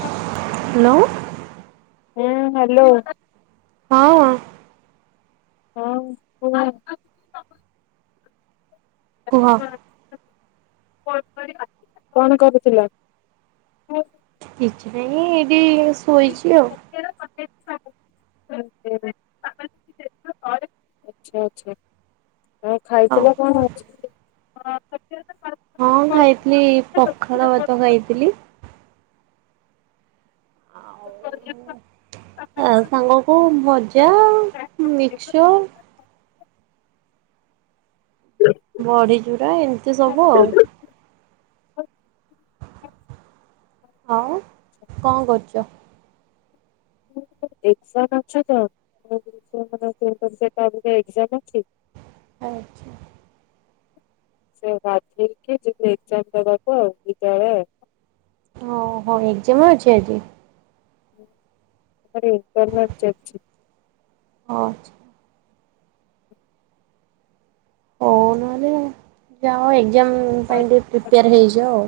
ହ [inaudible] ହ୍ୟାଲୋ। ହୁଁ ହ୍ୟାଲୋ। ହଁ ହଁ, ହଁ ହ [inaudible] କୁହ? କଣ କରିବା, କଣ କରୁଥିଲ? କିଛି ନାହିଁ ଏଇଟି ଆଛା ଆଛା। [inaudible] ହଁ ହଉ ଖାଇଥିଲା କଣ? ହଁ [inaudible] ହଁ ଖାଇଥିଲି ପଖାଳ ଭାତ ଖାଇଥିଲି। [inaudible] ଆ ସାଙ୍ଗକୁ ଭଜା ମିକ୍ସର। ବଢି ଚୁରା ଏମିତି ସବୁ ଆଉ। [inaudible] ଆଉ କଣ କରୁଛ? ଏକ୍ସାମ୍ ଅଛି ତ। ଆଛା। ସେ ଗାଧେଇକି ଯିବେ ଏକଜାମ୍ ଦେବାକୁ ଆଉ ଦିଇଟାବେଳେ ଆଉ। ଓ ହୋ ଏଗଜାମ୍ ଅଛି ଆ ଆରେ କଲର ଚାଲଛି। ହଉ ଆଛା। ହଉ ନହଲେ ଯାଅ ଏ ଏଗଜାମ୍ ପାଇଁ ଟିକେ ତାପରେ ପ୍ରିପେୟାର ହେଇଯାଓ ଆଉ।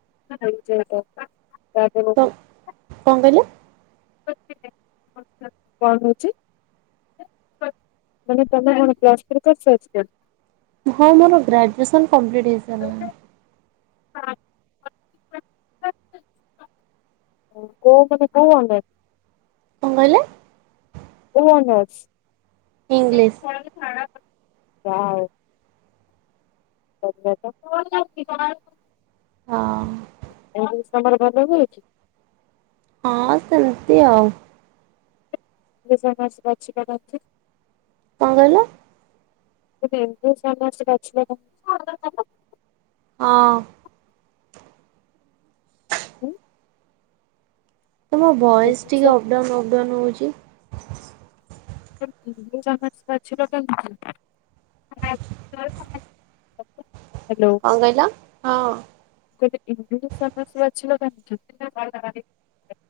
[unintelligible] ତ କଣ କହିଲେ? [unintelligible] ହଁ ମୋର ଗ୍ରାଜୁଏସନ୍ କମ୍ପ୍ଲିଟ୍ ହେଇସାରିଲାନି। [unintelligible] କୋଉ ମାନେ କୋଉ। କଣ କହିଲେ? କୋ ଅର୍ନସ? ଇଂଲିଶ। ଯା ହଉ। [inaudible] କଁ କହୁଚୁ? ହଁ। ତମର ଭଦ୍ରକ ଏଇଟି? ହଁ ସେମିତି ଆଉ। ବା ସେ ବାଛିନ୍ତି [inaudible] କଣ କହିଲ? [unintelligible] ହଁ। ହୁଁ। ତମ ଭଏସ୍ ଇଂଲିଶ ଟିକେ ଅପଡାଉନ ଅପଡାଉନ ହଉଛି। [unintelligible] [unintelligible] କଣ କହିଲ? ହଁ। [unintelligible]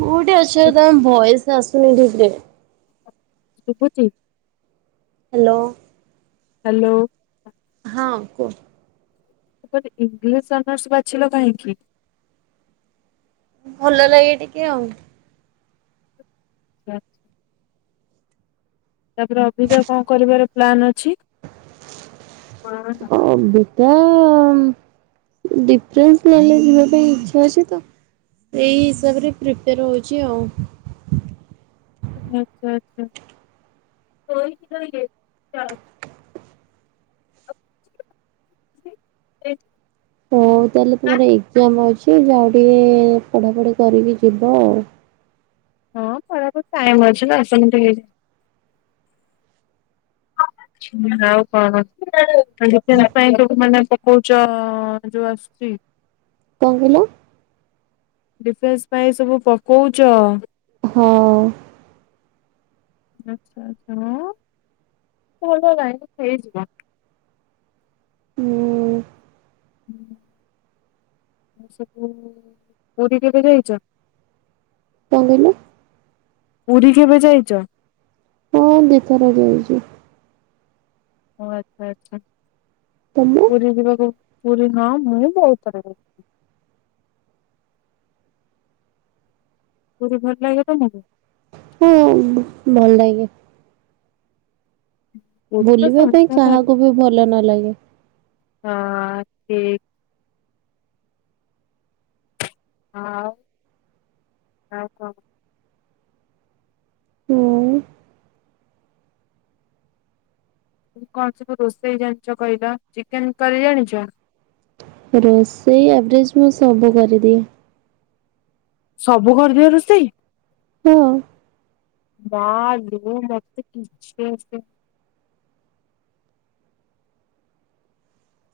କୋଉଠି ଅଛ ତମ ଭୟସ ଆସୁନି ଠିକରେ ଶୁଭୁଚି? ହାଲୋ। ହାଲୋ। ହଁ କୁହ। ମୁଁ କହିଲି ଇଂଲିଶ ଅନର୍ସ ବାଛିଲ କାହିଁକି? ଭଲ ଲାଗେ ଟିକେ ଆଉ। ଆଛା। ତାପରେ ଅବିଗା କଣ କରିବାର ପ୍ଲାନ୍ ଅଛି? [unintelligible] ଶୁଣାଗଲା? ତ ଡିଫେନ୍ସ ଲାଇନରେ ଯିବା ପାଇଁ ଇଚ୍ଛା ଅଛି ତ ସେଇ ହିସାବରେ ପ୍ରିପେୟାର ହେଉଛି ଆଉ। ଆଚ୍ଛା ଆଚ୍ଛା [unintelligible] ହଉ [unintelligible] ତାହେଲେ ତମର ଏକ୍ସାମ୍ ଅଛି ଯାଅ ଟିକେ ପଢାପଢି କରିକି ଯିବ ଆଉ। ହଁ ପଢ଼ାପଢ଼ି ଟାଇମ ଅଛି ନା ସେମିତି ଆଉ କଣ ଡିଫେନ୍ସ ପାଇଁ ମାନେ ପକଉଛ ଯୋଉ ଆସୁଛି? କଣ କହିଲ? ଡିଫେନ୍ସ ପାଇଁ ସବୁ ପକଉଛ? ହଁ। ଆଚ୍ଛା ଆଚ୍ଛା ହଁ ଭଲ ଲାଇନ ହେଇଯିବ। ହୁଁ। ହୁଁ [unintelligible] ପୁରୀ କେବେ ଯାଇଛ? କଣ କହିଲ? ପୁରୀ କେବେ ଯାଇଛ? ହଁ ଦିଥର ଯାଇଛି। ଓ ଆଚ୍ଛା ଆଚ୍ଛା। ତମୁ ପୁରୀ ଯିବାକୁ ପୁରୀ ହଁ ମୁଁ ବହୁଥର ଯାଇଛି। ପୁରୀ ଭଲ ଲାଗେ ତମକୁ? ହଁ ଭଲ ଲାଗେ। ପୁରୀ ତ ବୁଲିବା ପାଇଁ ସମସ୍ତଙ୍କୁ ଭଲ କାହାକୁ ବି ଭଲ ନ ଲାଗେ। ହଁ ଠିକ୍ ହଁ। ଆଉ ଆଉ କଣ? ହୁଁ କଣ ସବୁ ରୋଷେଇ ଜାଣିଛ କହିଲ ଚିକେନ କରି ଜାଣିଛ? ରୋଷେଇ ଏଭରେଜ ମୁଁ ସବୁ କରିଦିଏ। ସବୁ କରିଦିଅ ରୋଷେଇ। ହଁ। ମା ଲୁ ମତେ କିଛେ ସେ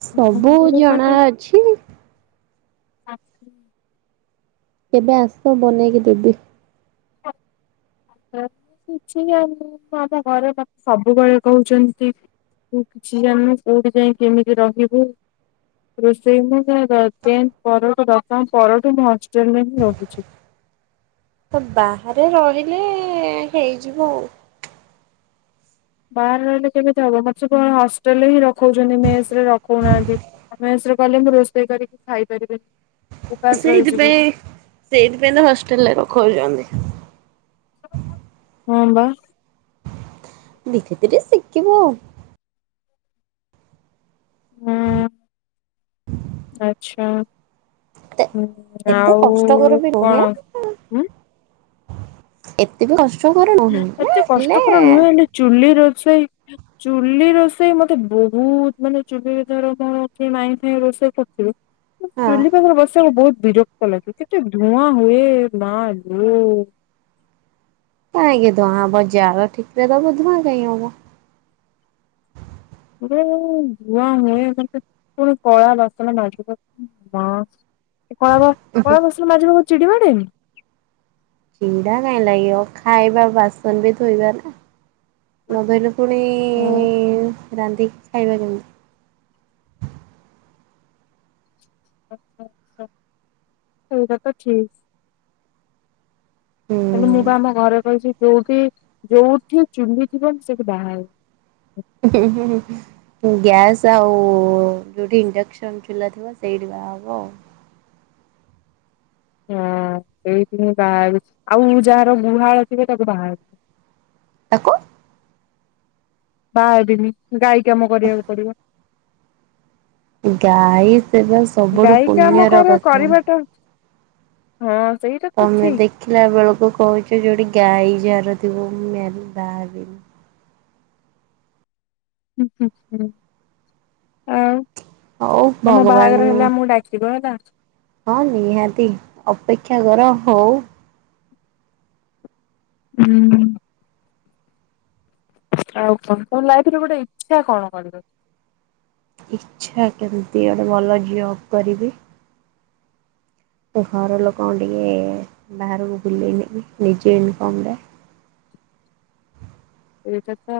ସବୁ ମୁଁ ଜଣା ଅଛି। ଆ କେବେ ଆସ ବନେଇକି ଦେବି। ମୁ କିଛି ଜାଣିନି ଆମ ଘର ବାପା ସବୁବେଳେ କହୁଛନ୍ତି ତୁ କିଛି ଜାଣିନୁ କୋଉଠି ଯାଇ କେମିତି ରହିବୁ ରୋଷେଇ ମୁ ଟେଣ୍ଠ ପରଠୁ ଦଶମ ପରଠୁ ମୁଁ ହଷ୍ଟେଲରେ ହିଁ ରହୁଛି। ତ ବାହାରେ ରହିଲେ ହେଇଯିବ ଆଉ। ବାହାରେ ରହିଲେ କେମିତି ହବ ମୋତ ସବୁ ହଷ୍ଟେଲରେ ହିଁ ରଖଉଛନ୍ତି ମେସ ରେ ରଖଉନାହାନ୍ତି ମେସ ରେ କଲେ ମୁଁ ରୋଷେଇ କରିକି ଖାଇପାରିବି। ସେଇଥିପାଇଁ ସେଇଥିପାଇଁ ତ ହଷ୍ଟେଲରେ ରଖଉଛନ୍ତି। ହଁ ବା। ଧିରେ ଧିରେ ଶିଖିବ ଆଉ। ହୁଁ ଆଚ୍ଛା। ଏତେ ହୁଁ ଏତେ କଷ୍ଟକର ଆଉ ବି ନୁହେଁ। କଣ ହ। ଏତେ ବି କଷ୍ଟ ଏତେ କଷ୍ଟକର ନୁହେଁ ହେଲେ ଚୁଲି ର ରୋଷେଇ ଚୁଲି ରୋଷେଇ ମତେ ବହୁତ ମାନେ ଚୁଲିରେ ଧର କଣକି ମାଇଁ ଫାଇଁ ରୋଷେଇ କରୁଥିବେ। ହଁ ଚୁଲି ପାଖରେ ବସିବାକୁ ବହୁତ ବିରକ୍ତ ଲାଗେ କିନ୍ତୁ ଧୁଆଁ ହୁଏ ମା ଲୋ। କହିଁକି ଧୁଆଁ ହବ ଜାଳ ଠିକରେଦବ ଧୁଆଁ କାଇଁ ହବ ମୁ ଧୂଆଁ ହୁଏ ପୂଣି କଳା ବାସନ ମାଯିବା କଳାଵା କଳା ବାସନ ମାଯିବାକୁ। ଚିଡ଼ି ମାଡ଼େନି। ଚିଡ଼ା କାଇଁ ଲାଗିବ ଖାଇବା ବାସନ ବି ଧୋଇବା ନା। ମଭାଇରୁ ପୁଣି ରାଧି ଖାଇବା ଦଛନ୍ତି। ସେଇଟା ତ ଠିକ ହୁଁ। ହେଲେ ମୁଁ ତ ଆମ ଘରେ କଛି ଯୋଉଠି ଯୋଉଠି ଚୁଲିିଥିବ ସେଠି ବାହାହେବିନି ଗ୍ୟାସ୍ ଆଉ ଯଉଠି ଇଣ୍ଡକସନ ଚୁଲା ଥିବ ସେଇଠି ବାହାହବ ଆଉ ହଁ ସେଇଥଠି ହିଁ ବାହାହେବି ଆଉ ଯାହାର ଗୁହାଳ ଥିବ ତାକୁ ବାହାହେବିନି। ଆ କ ବାହ ହେବିନି। ଗାଈ କାମ କରିବାକୁ ପଡିବ। ଗାଈ ସେବା ସବୁଠୁ ଗାଈ କାମ ପୁଣ୍ୟ ର କର କଥା କରିବାଟା ହଁ। ସେଇଟା ତ ତମେ ଠିକ ଦେଖିଲା ବେଳକୁ କହୁଛ ଯୋଉଠି ଗାଈ ଜ ର ଥିବ ମୁମ୍ୟାରେବାହା ହେବିନି। ହଁ ହଁ ହଁ ଆଉ ହଉ ନମ ଭଗବାନ ବାହାଘର ହେଲା ଆମଡାତିବ ହେଲା। ହଁ ନିହାତି ଅପେକ୍ଷା କର ହଉ ହୁଁ। ଆଉ କଣ ତମ ଲାଇଫରେ ଗୋଟେ ଇଛା କଣ କରିବ? ଇଛା କେମିତି ଗୋଟେ ଭଲ ଜବ କରିବି। ଘର ଲୋକଣ ଟିକେ ବାହାରକୁକୁ ଭଲେଇନଜ ନିଜେ ଇନକମ୍ ରେ ଏଇଟା ତ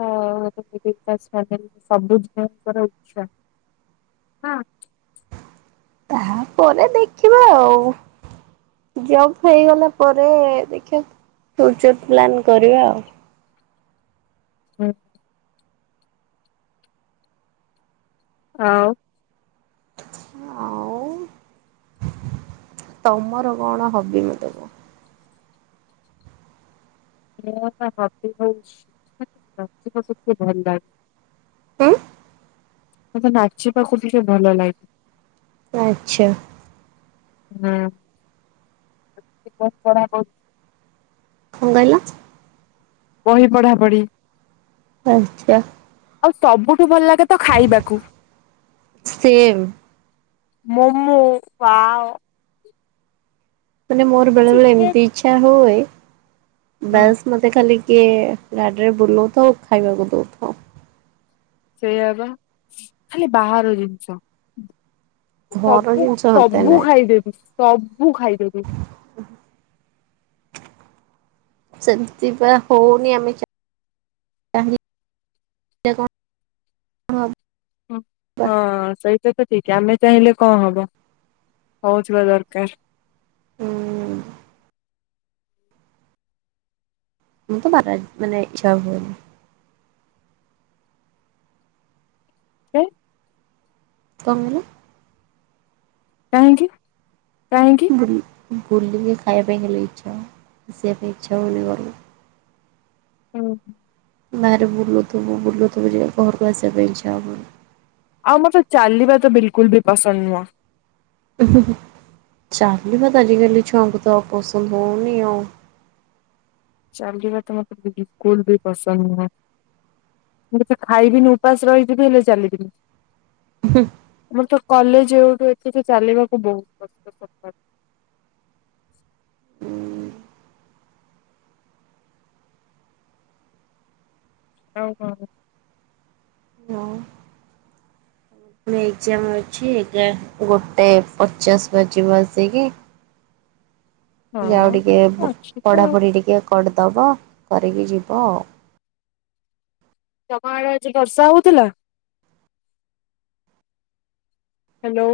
ସୁବୁ ଝିଅଙ୍କର ଉଛା ନା। ତାପରେ ଦେଖିବା ଆଉ ଜବ ହେଇଗଲା ପରେ ଦେଖିବା ଫୁଚର ପ୍ଲାନ୍ କରିବା ଆଉ ହଁ। ହ। ଆଉ ତମର କଣ ହବି ମତେ କୁହ। ହବି ହଉଛି [unintelligible] ଭଲ ଲାଗେ। ହଁ। ମୋତେ ନାଚିବାକୁ ଟିକେ ଭଲ ଲାଗେ। ଆଚ୍ଛା। ହୁଁ ବତ। [unintelligible] କ କହିଲ? ବହି ପଢ଼ା ପଢ଼ି ଆଛା। ଆଉ ସବୁ ଠୁ ଭଲ ଲାଗେ ତ ଖାଇବାକୁ। Same momo wow. ମାନେ ମୋର ବେଳେ ବେଳେ ଚିକେନ ଏମିତି ଇଚ୍ଛା ହୁଏ। ହଁ ବସ୍ ମତେ ଖାଲି କିଏ ଗାଡ଼ିରେ ବୁଲଉଥାଉ ଖାଇବାକୁ ଦଉଥାଉ ସେଇଆ ବା ଖାଲି ବାହାର ଜିନିଷ ଘର ସବୁ ଜିନିଷ ମତେ ସବୁ ନାହିଁ ଖାଇଦେବି ସବ ବୁ ଖାଇଦେବୀ ସେମିତି ବା ହଉନି ଆମେ କଣ ହବା। ହଁ ସେଇ ତ ଠିକ ଆମେ ଚାହିଁଲେ କଣ ହବ ହଉଥିବା ଦରକାର ହୁଁ ମତ ବ ମାନେ ଚ୍ଛା ହୁନ ହ କଣ କଲ କାହିଁକି କାହିଁକି ଭୁଲିକି ଖାଇବା ପାଇଁ ହେଲେ ଇଚ୍ଛା ଆସିବା ପାଇଁ ଇଚ୍ଛା ହଉନି କରକୁ ହୁଁ ହାରେ ବୁଲୁ ତୁବୁ ବୁଲୁ ଥୀବୁ ଘର କସ ବ ଛାମନି ଆଉ ମୋତେ ଚାଲିବା ତ ବିଲକୁଲ ବି ପସନ୍ଦ ନୁହଁ। ଚାଲିବା ତ ଆଜିକାଲି ଛୁଆଙ୍କୁ ଜମା ପସନ୍ଦ ହଉନିି ଆଉ। ଚାଲିବା ତ ମତେ ବିଲକୁଲ ବି ପସନ୍ଦ ନୁହଁ ମୁଁ ଖାଇବିନି ଉପାସ ରହିଥିବି ହେଲେ ଚାଲିବିନି। ମୁଁ ତ। କଲେଜ ଯୋଠୁ ଏଥିରେି ଚାଲିବାକୁ ବହୁତ କଷ୍ଟ। ହଉ ହଉ। ଏକ୍‌ଜାମ୍ ଅଛି ଗୋଟେ ପଚାଶ ବାଜିବ ଆସିକି। ଆଉ ଟିକେ ହଁ ଅଛି ତ ଆଉ। ପଢା଼ପଢି଼ ଟିକେ କର୍- ଦେବ କରିକି ଯିବ ଆଉ। ତମ ଆଡେ ଆଜି ବର୍ଷା ହଉଥିଲା। ହ୍ୟାଲୋ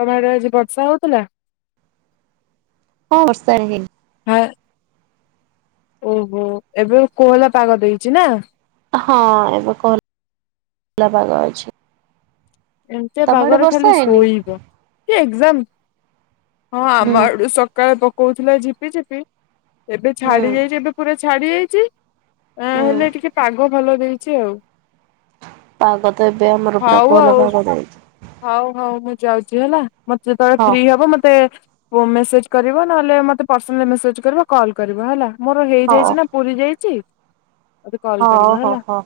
ତମ ଆଡେ ଆଜି ବର୍ଷା ହଉଥିଲା। ହଁ ବର୍ଷାରେ ହେଇଛି। [inaudible] ଓହୋ ଏବେ କୋହଲା ପାଗ ଦେଇଛି ନା। ହଁ ଏବେ କୋହଲା ଭାଗ ଅଛି। ଏମତିକା ତମ ଆଡେ ପାଗରେ ବର୍ଷା ଖାଲି ହେଇନି? ଶୋଇବୁ କି ହଁ ହୁଁ ଆମ ଆଠୁ ସକାଳେ- କହୁଥିଲା ଯିବି ଯିବି। ଏବେ ଛାଡି ହୁଁ। ଯାଇଛି ଏବେ ପୁରା- ଛାଡି ଯାଇଚି। ଆ ହୁଁ ହେଲେ ଟିକେ ପାଗ ପାଗ ଭଲ ଦେଇଛି ଆଉ। ପାଗ ତ ଏବେ ଆମର ପୁରା ହଉ କୋହଲା ଆଉ ପାଗ ଦେଇଛି। ହଉ ହଉ ମୁଁ ଯାଉଛି ହେଲା। ମତେ ଯେତେବେଳେ ହଁ ଫ୍ରି ହବ ମତେ ପୋ ମେସେଜ କରିବ ନହେଲେ ମତେ ପର୍ସନାଲ୍ ମେସେଜ କରିବ କଲ୍ କରିବ ହେଲା। ମୋର ହଁ ହେଇଯାଇଛି ନା ପୁରି ଯାଇ ଚି ମତେ କଲ୍ ହଁ କରିିବ ହଁ ହେଲା। ହଁ।